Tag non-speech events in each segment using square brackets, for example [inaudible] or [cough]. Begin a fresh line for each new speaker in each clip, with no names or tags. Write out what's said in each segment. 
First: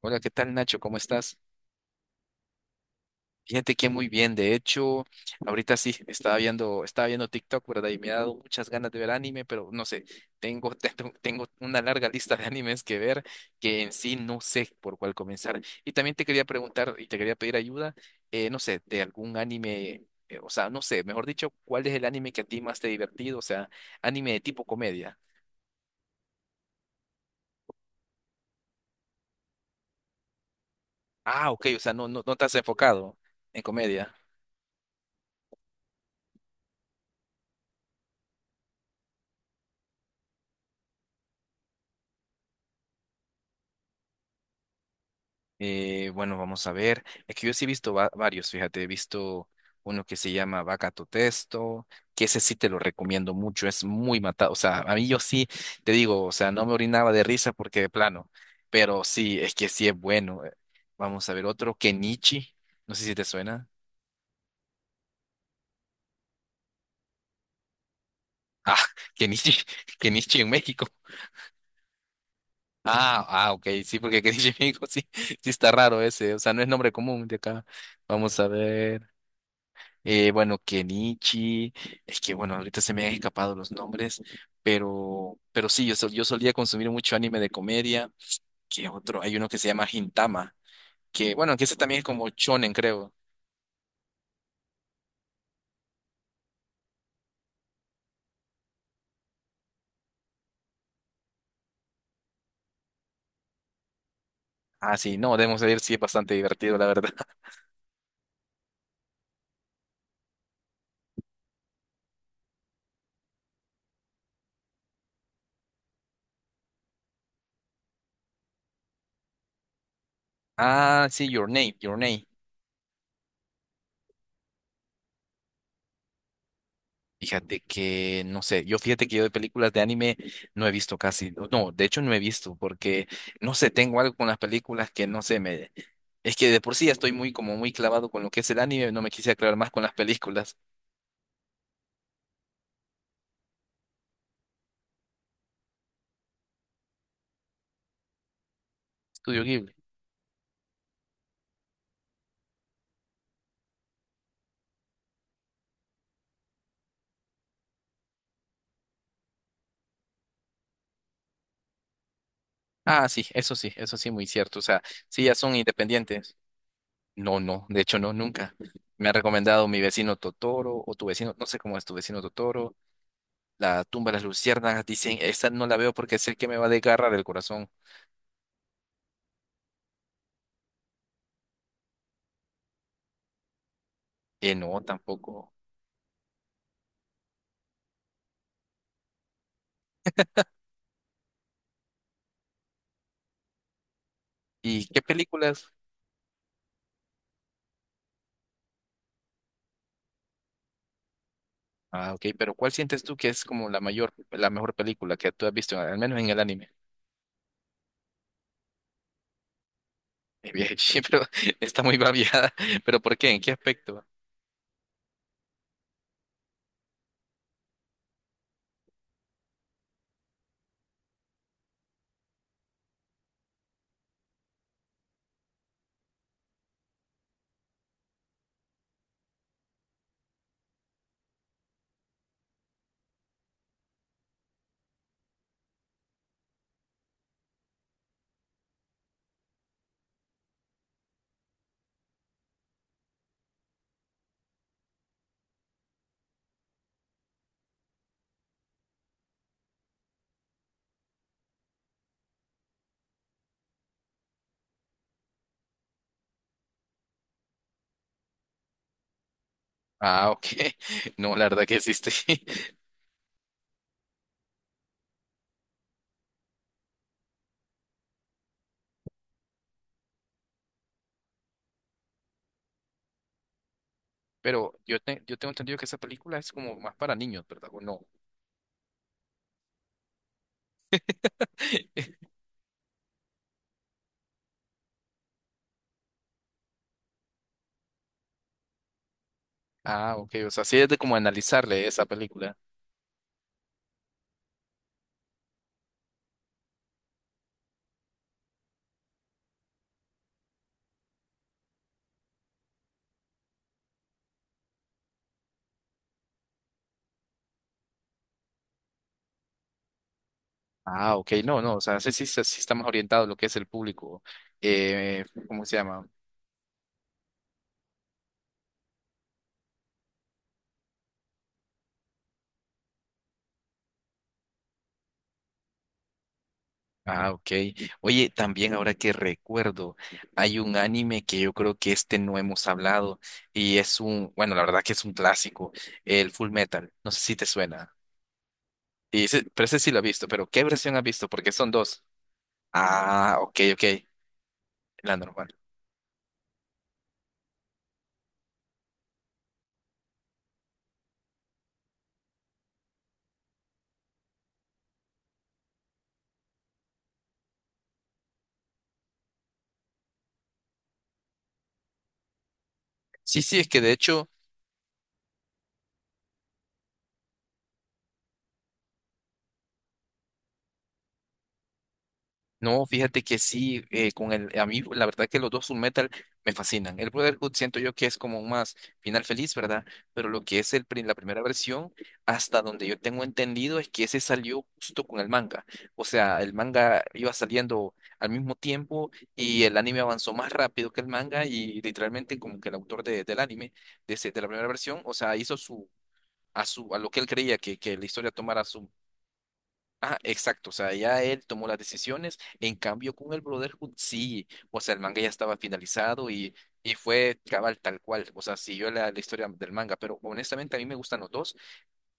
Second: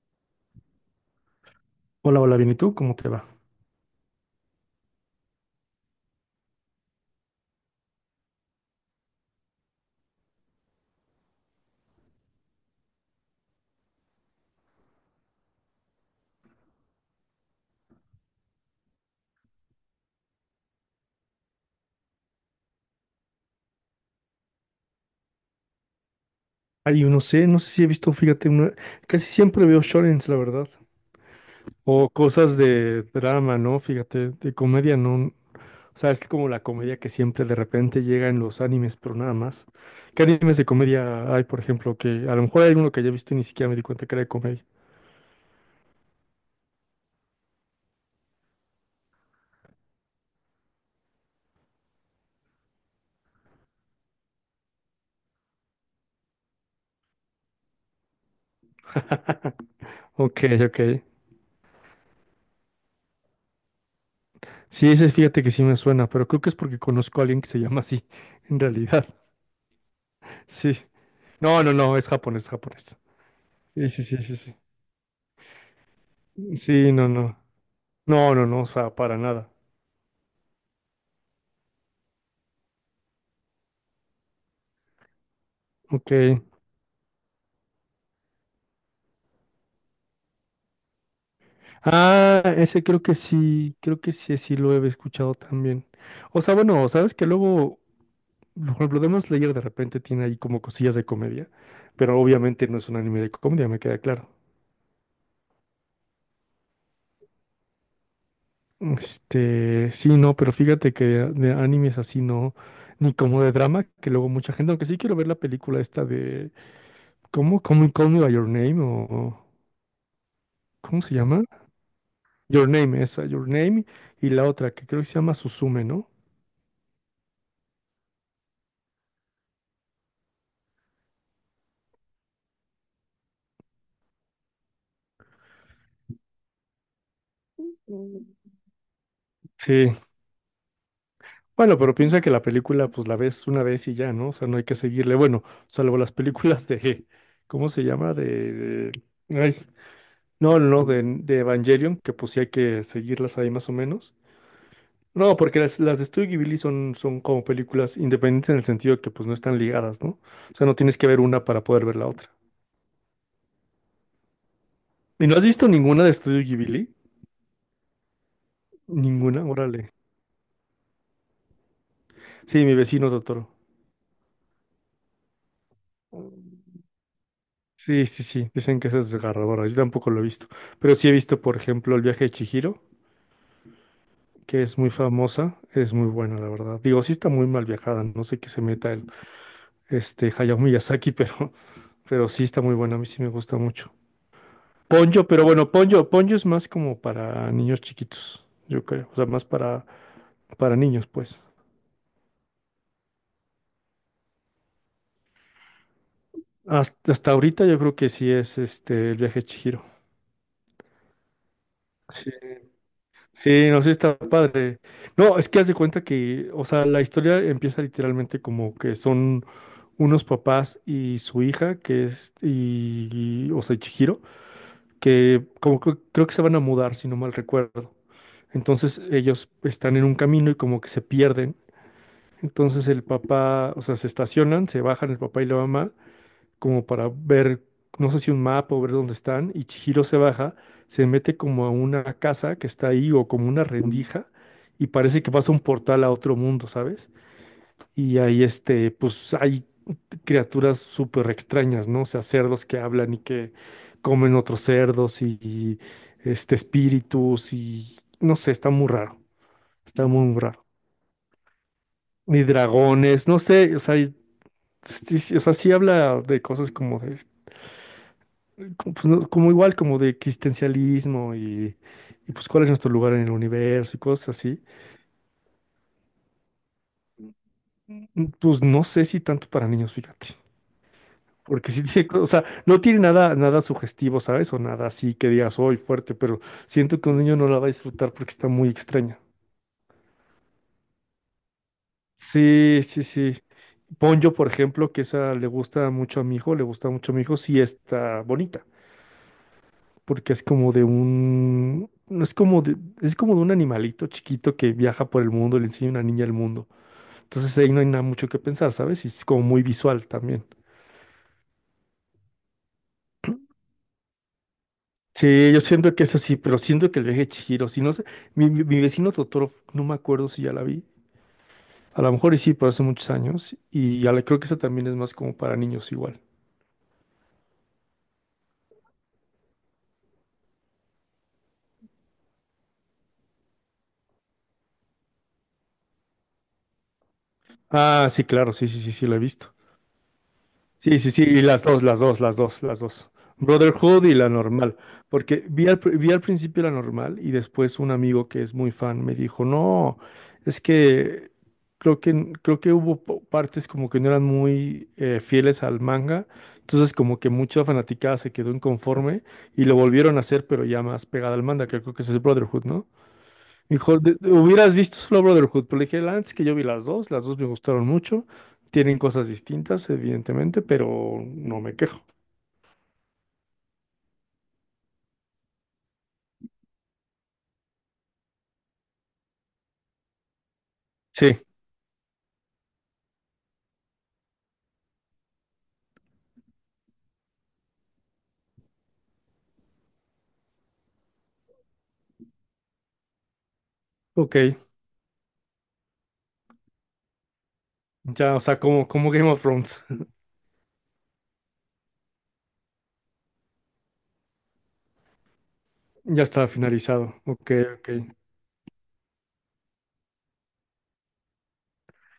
Hola, ¿qué tal Nacho? ¿Cómo estás?
Hola, hola, bien, ¿y tú? ¿Cómo te va?
Fíjate que muy bien, de hecho, ahorita sí, estaba viendo TikTok, ¿verdad? Y me ha dado muchas ganas de ver anime, pero no sé, tengo, [laughs] tengo, tengo una larga lista de animes que ver que en sí no sé por cuál comenzar. Y también te quería preguntar y te quería pedir ayuda, no sé, de algún anime, o sea, no sé, mejor dicho, ¿cuál es el anime que a ti más te ha divertido? O sea, anime de tipo comedia.
Ay, no sé, no sé si he visto, fíjate, casi siempre veo shonens, la verdad.
Ah, ok, o sea,
O
no te has
cosas de
enfocado
drama,
en
¿no?
comedia.
Fíjate, de comedia, ¿no? O sea, es como la comedia que siempre de repente llega en los animes, pero nada más. ¿Qué animes de comedia hay, por ejemplo? Que a lo mejor hay uno que ya he visto y ni siquiera me di cuenta que era de comedia.
Bueno, vamos a ver. Es que yo sí he visto varios, fíjate, he visto uno que se llama Vaca tu Testo, que ese sí te lo recomiendo mucho, es muy matado. O sea, a mí yo sí te digo, o sea, no me orinaba de risa porque de plano, pero sí, es que sí es bueno.
Ok, ok.
Vamos a ver otro, Kenichi, no sé si te suena.
Sí, ese fíjate que sí me suena, pero creo que es porque conozco a alguien que se llama así, [laughs] en
Ah,
realidad.
[laughs] Kenichi, Kenichi en
Sí.
México.
No, no, no, es japonés, japonés.
Ah, ok,
Sí,
sí,
sí, sí,
porque
sí,
Kenichi en
sí.
México sí, sí está raro ese, o sea, no es nombre
Sí, no,
común de
no.
acá.
No,
Vamos
no,
a
no, o sea,
ver.
para nada.
Bueno, Kenichi, es que bueno, ahorita se me han escapado los nombres, pero sí, yo
Ok.
solía consumir mucho anime de comedia, que otro, hay uno que se llama Gintama, que bueno, que ese también es como
Ah,
shonen,
ese
creo.
creo que sí, sí lo he escuchado también. O sea, bueno, sabes que luego, por ejemplo, Demon Slayer de repente tiene ahí como cosillas de comedia, pero obviamente no es un anime de comedia, me queda claro.
Ah, sí, no, debemos decir, sí, es bastante divertido, la verdad. [laughs]
Este, sí, no, pero fíjate que de animes así no, ni como de drama, que luego mucha gente, aunque sí quiero ver la película esta de, ¿cómo? ¿Cómo Call Me by Your Name ¿cómo
Ah,
se
sí,
llama?
Your Name.
Your Name, esa, Your Name, y la otra que creo que se llama Suzume, ¿no?
Fíjate que, no sé, yo fíjate que yo de películas de anime no he visto casi, no, de hecho no he visto porque, no sé, tengo algo con las películas que no sé, me, es que de por sí ya estoy muy como muy clavado con lo que es el anime, no me quise aclarar más con
Sí,
las películas.
bueno, pero piensa que la película pues la ves una vez y ya, ¿no? O sea, no hay que seguirle. Bueno, salvo las películas de, ¿cómo se llama? De,
Estudio
ay,
Ghibli.
no, no, no, de Evangelion, que pues sí hay que seguirlas ahí más o menos. No, porque las de Studio Ghibli son como películas independientes en el sentido que pues no están ligadas, ¿no? O sea, no tienes que ver una para poder ver la otra.
Ah, sí, eso sí, muy cierto, o sea, sí,
¿Y
ya
no has
son
visto ninguna de
independientes.
Studio Ghibli?
No, no, de hecho no, nunca. Me ha
Ninguna,
recomendado mi
órale.
vecino Totoro o tu vecino, no sé cómo es tu vecino
Sí,
Totoro,
mi vecino Totoro.
La tumba de las luciérnagas, dicen, esa no la veo porque sé que me va a desgarrar el corazón.
Sí, sí, sí, dicen que esa es desgarradora, yo tampoco lo he visto, pero sí he visto, por ejemplo, El viaje de Chihiro, que es
No,
muy
tampoco.
famosa, es muy buena, la verdad. Digo, sí está muy mal viajada, no sé qué se meta el este Hayao Miyazaki, [laughs] pero sí está muy buena, a mí sí me gusta mucho.
¿Y qué
Ponyo, pero bueno,
películas?
Ponyo es más como para niños chiquitos, yo creo, o sea, más para niños, pues.
Ah, ok, pero ¿cuál sientes tú que es como la mejor película que tú has visto, al menos en el anime?
Hasta ahorita yo creo que sí es este El viaje de Chihiro.
Bien, [laughs] sí, pero está muy
Sí.
babiada, [laughs] pero ¿por qué? ¿En qué
Sí, no sé,
aspecto?
está padre. No, es que haz de cuenta que, o sea, la historia empieza literalmente como que son unos papás y su hija, que es, o sea, Chihiro, que como que creo que se van a mudar, si no mal recuerdo. Entonces ellos están en un camino y como que se pierden. Entonces el papá, o sea, se estacionan, se bajan el papá y la mamá como para ver, no sé si un mapa o ver dónde están, y Chihiro se baja, se mete como a una casa que está ahí o como una rendija, y parece que pasa un portal a otro mundo, ¿sabes? Y ahí este, pues hay criaturas súper extrañas, ¿no? O sea, cerdos que hablan y que comen otros cerdos y, este, espíritus y no sé, está muy raro, está muy
Ah,
muy
ok.
raro.
[laughs] No, la verdad que existe.
Ni
[laughs]
dragones, no sé, o sea, sí, sí, o sea, sí habla de cosas como de como, pues, como igual como de existencialismo y, pues cuál es nuestro lugar en el universo y cosas así.
Pero yo, yo tengo entendido que esa película es como más para niños, ¿verdad? ¿O no?
Pues no sé si tanto para niños, fíjate. Porque sí tiene,
[laughs]
o sea, no tiene nada, nada sugestivo, ¿sabes? O nada así que digas, hoy fuerte, pero siento que un niño no la va a disfrutar porque está muy extraña.
Ah, ok, o sea, sí es de como analizarle esa película.
Sí, sí, sí. Ponyo, por ejemplo, que esa le gusta mucho a mi hijo, le gusta mucho a mi hijo, sí está bonita, porque es como de un, no es como de, es como de un animalito chiquito que viaja por el mundo, le enseña a una niña el mundo. Entonces ahí no hay nada mucho que pensar, ¿sabes? Y es como muy visual también.
Ah, ok, no, no, o sea, sí sí está más orientado a lo que es el público,
Sí, yo
¿cómo se
siento que
llama?
es así, pero siento que el viaje de Chihiro, si no sé, mi vecino Totoro, no me acuerdo si ya la vi. A lo mejor y sí, pero hace muchos años. Y ya creo que esa también es más como para niños igual.
Ah, ok. Oye, también ahora que recuerdo, hay un anime que yo creo que este no hemos hablado y es un, bueno, la verdad que es un clásico, el Full Metal. No sé si te suena.
Ah, sí, claro, sí, sí, sí, sí, la he visto.
Pero ese sí lo he visto, pero ¿qué versión
Sí,
has
sí, sí,
visto?
y
Porque
las
son
dos, las
dos.
dos, las dos, las dos.
Ok,
Brotherhood y la normal.
la
Porque
normal.
vi al principio la normal y después un amigo que es muy fan me dijo, no, es que creo que, creo que hubo partes como que no eran muy fieles al manga. Entonces como que mucha fanaticada se quedó inconforme y lo volvieron a hacer, pero ya más pegada al manga, que creo que ese es Brotherhood, ¿no?
Sí, sí, es que de
Hijo,
hecho...
hubieras visto solo Brotherhood, pero le dije, antes que yo vi las dos me gustaron mucho, tienen cosas distintas, evidentemente, pero no me quejo.
No, fíjate que sí, con el, a mí la verdad que los dos Full Metal me fascinan. El Brotherhood siento yo que es como un más final feliz, ¿verdad? Pero lo que es el, la
Sí,
primera versión, hasta donde yo tengo entendido, es que ese salió justo con el manga. O sea, el manga iba saliendo al mismo tiempo y el anime avanzó más rápido que el manga y literalmente como que el autor del anime,
ok,
de la primera versión, o sea, su, a lo que él creía que la historia
ya, o sea,
tomara.
como Game of Thrones,
Ah, exacto, o sea, ya él tomó las decisiones, en cambio con el Brotherhood sí, o sea, el manga ya estaba
[laughs] ya
finalizado
está
y
finalizado,
fue
ok,
cabal
ok.
tal cual, o sea, siguió la, la historia del manga, pero honestamente a mí me gustan los dos,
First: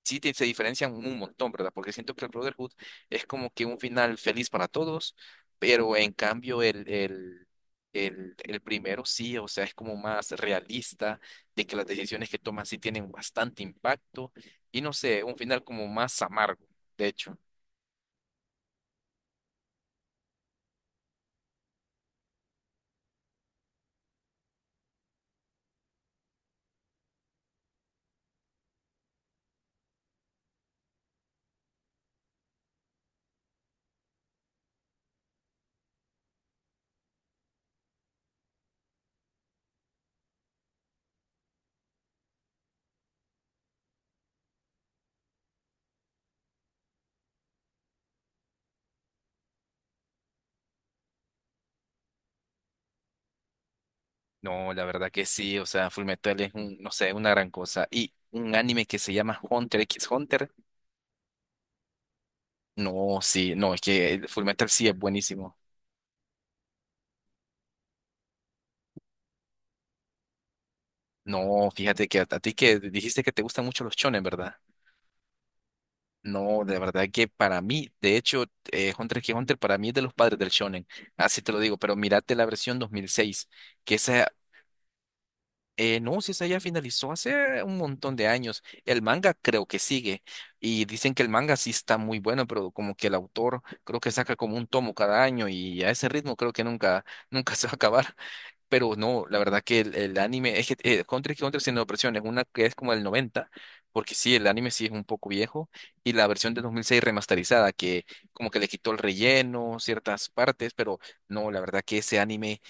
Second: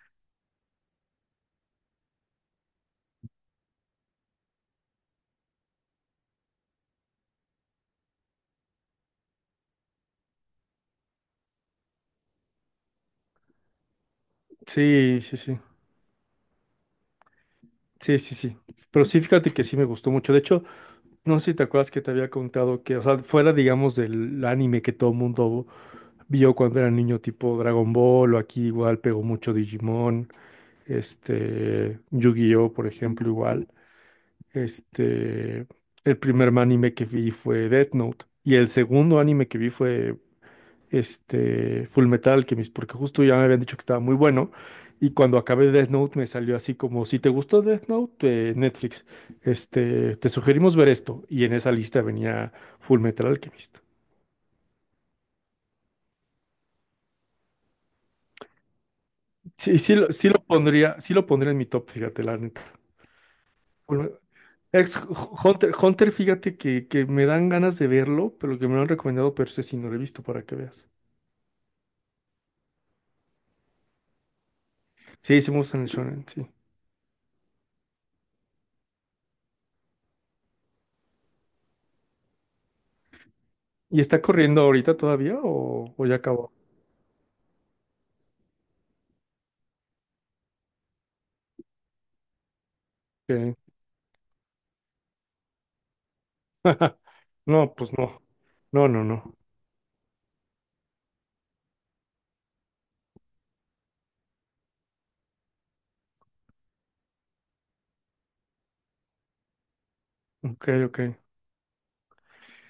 se diferencian un montón, ¿verdad? Porque siento que el Brotherhood es como que un final feliz para todos, pero en cambio el primero sí, o sea, es como más realista, de que las decisiones que toman sí tienen bastante impacto y no
Sí,
sé, un
sí, sí,
final como más amargo, de hecho.
sí, sí, sí, pero sí, fíjate que sí me gustó mucho, de hecho, no sé si te acuerdas que te había contado que, o sea, fuera, digamos, del anime que todo mundo vio cuando era niño, tipo Dragon Ball, o aquí igual pegó mucho Digimon, este, Yu-Gi-Oh, por ejemplo, igual. Este, el primer anime que vi fue Death Note y el segundo anime que vi fue este Fullmetal Alchemist, porque justo ya me habían dicho que estaba muy bueno y cuando acabé Death Note me salió así como si te gustó Death Note, Netflix, este, te sugerimos ver esto y en esa lista venía Fullmetal Alchemist.
No, la verdad que sí, o sea, Fullmetal es un, no sé, una gran cosa. Y un anime que se llama Hunter
Sí, sí,
x
sí lo
Hunter,
pondría, sí lo pondría en mi top, fíjate, la neta.
no, sí, no, es que el Fullmetal sí es
Ex
buenísimo.
Hunter, Hunter, fíjate que me dan ganas de verlo, pero que me lo han recomendado, pero ese sí no lo he visto para que veas.
No, fíjate que a ti que dijiste que te gustan mucho los shonen, ¿verdad?
Sí, sí me gustan el shonen, sí.
No, de verdad que para mí, de hecho, Hunter x Hunter para mí es de los padres del shonen, así te lo digo, pero mírate la versión 2006, que
¿Y está
esa.
corriendo ahorita todavía o, o ya
No, si esa
acabó?
ya finalizó hace un montón de años. El manga creo que sigue. Y dicen que el manga sí está muy bueno, pero como que el
Ok.
autor creo que saca como un tomo cada año y a ese ritmo creo que nunca, [laughs] nunca se va
No,
a
pues
acabar.
no. No,
Pero
no,
no,
no.
la verdad que el anime, es que Hunter x Hunter tiene dos versiones, una que es como del 90, porque sí, el anime sí es un poco viejo, y la versión de 2006 remasterizada, que como que le quitó el relleno, ciertas
Ok,
partes, pero
ok.
no, la verdad que ese anime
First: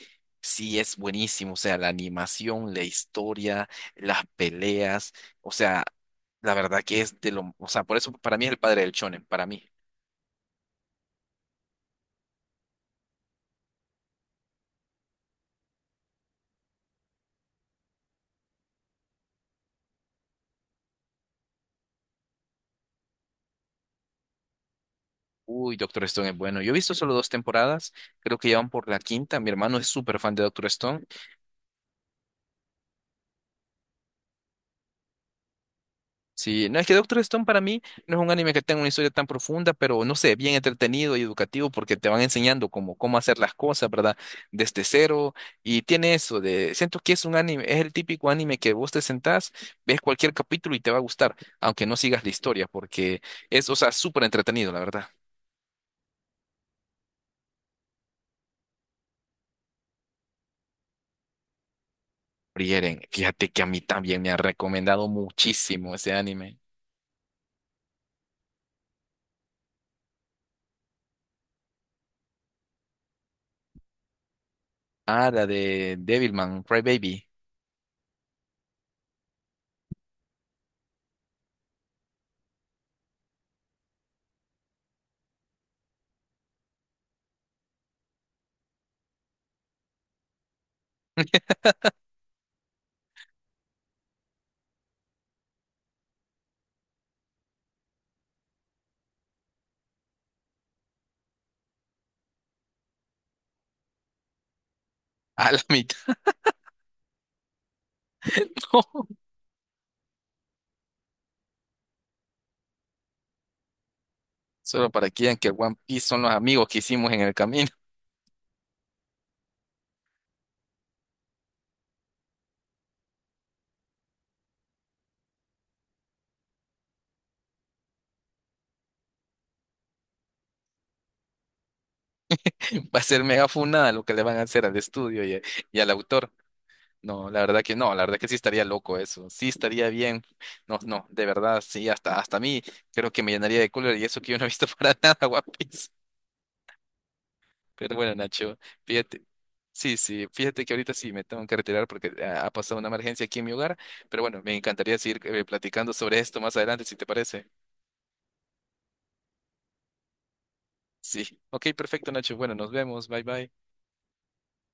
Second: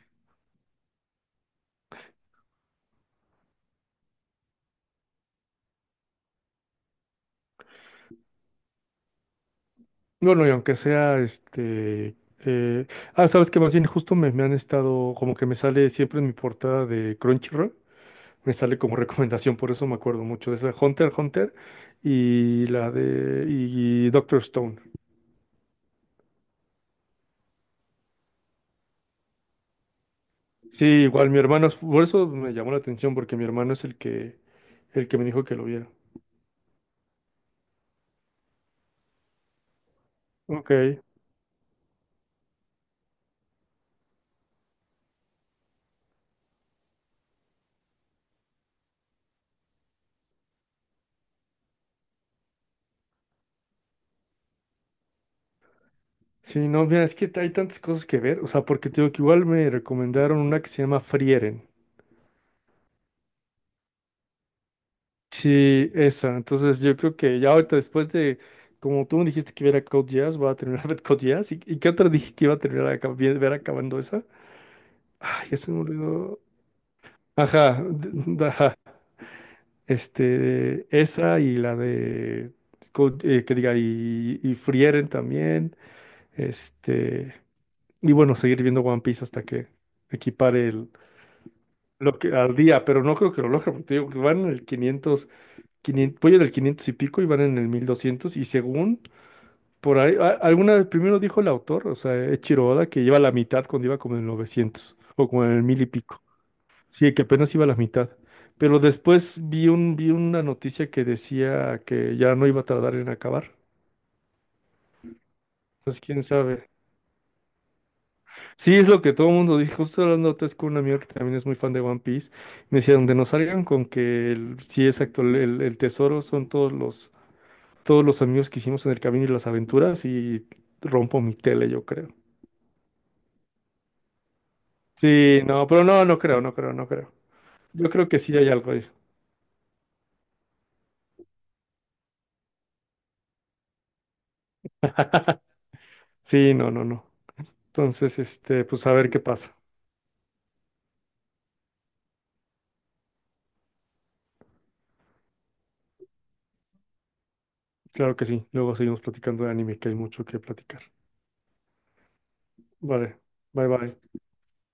sí, es buenísimo, o sea, la animación, la historia, las peleas, o sea, la verdad que es de lo, o sea, por eso para mí es el padre del shonen, para mí.
Bueno, y aunque sea este. Ah, sabes que más bien justo me han estado. Como que me sale siempre en mi portada de Crunchyroll. Me sale como [laughs] recomendación, por eso me acuerdo mucho de esa. Hunter, Hunter y la de. Y Doctor Stone.
Uy, Doctor Stone es bueno. Yo he visto solo dos temporadas, creo que ya van por la quinta. Mi hermano es súper fan de Doctor
Sí,
Stone.
igual mi hermano, por eso me llamó la atención, porque mi hermano es el que me dijo que lo viera.
Sí, no es que Doctor Stone para mí no es un anime que tenga una historia tan profunda, pero no sé, bien
Ok.
entretenido y educativo porque te van enseñando cómo hacer las cosas, ¿verdad? Desde cero. Y tiene eso de, siento que es un anime, es el típico anime que vos te sentás, ves cualquier capítulo y te va a gustar, aunque no sigas la historia, porque es, o sea, súper entretenido, la verdad.
Sí, no, mira, es que hay tantas cosas que ver, o sea, porque te digo que igual me recomendaron una que se llama Frieren.
Frieren, fíjate que a mí también me ha recomendado
Sí,
muchísimo ese
esa,
anime.
entonces yo creo que ya ahorita después de, como tú me dijiste que viera Code Jazz, voy a terminar [laughs] ver Code Jazz, ¿y qué otra [laughs] dije que iba a terminar ver acabando esa?
Ah, la
Ay, ya se me
de
olvidó.
Devilman, Baby. [laughs]
Ajá, ajá. Este, esa y la de, que diga, y Frieren también. Este, y bueno, seguir viendo One Piece hasta que equipare el, lo que al día, pero no creo que lo logre, porque te digo que van en el 500 500 voy en el 500 y pico y van en el 1200 y según por ahí, alguna vez primero dijo el autor, o sea, Eiichiro Oda, que lleva la mitad cuando iba como en el 900 o como
A
en
la
el 1000 y
mitad.
pico. Sí, que apenas iba a la mitad. Pero
[laughs]
después vi una noticia que decía que ya no iba a tardar en acabar.
Solo para que vean que One
Entonces,
Piece son
quién
los amigos
sabe.
que hicimos en el camino.
Sí, es lo que todo el mundo dijo. Justo hablando antes con un amigo que también es muy fan de One Piece. Me decía, donde nos salgan con que el, sí, exacto, el tesoro son todos los amigos que hicimos en el camino y las aventuras. Y rompo mi tele, yo creo.
[laughs] Va a ser mega funada lo que le van a hacer al estudio
Sí, no,
y
pero
al
no, no
autor.
creo, no creo, no creo.
No, la verdad que
Yo
no, la
creo que
verdad que sí
sí hay
estaría
algo ahí.
loco eso. Sí estaría bien. No, no, de verdad, sí, hasta a mí creo que me llenaría de cólera y eso que yo no he visto [laughs] para nada One Piece.
Sí, no, no, no.
Pero bueno,
Entonces,
Nacho,
este, pues a ver qué
fíjate.
pasa.
Sí, sí, fíjate que ahorita sí me tengo que retirar porque ah, ha pasado una emergencia aquí en mi hogar. Pero bueno, me encantaría seguir platicando sobre esto más adelante, si te parece.
Claro que sí. Luego seguimos platicando de anime, que hay mucho que platicar.
Sí, ok, perfecto, Nacho. Bueno, nos vemos.
Vale,
Bye, bye.
bye bye.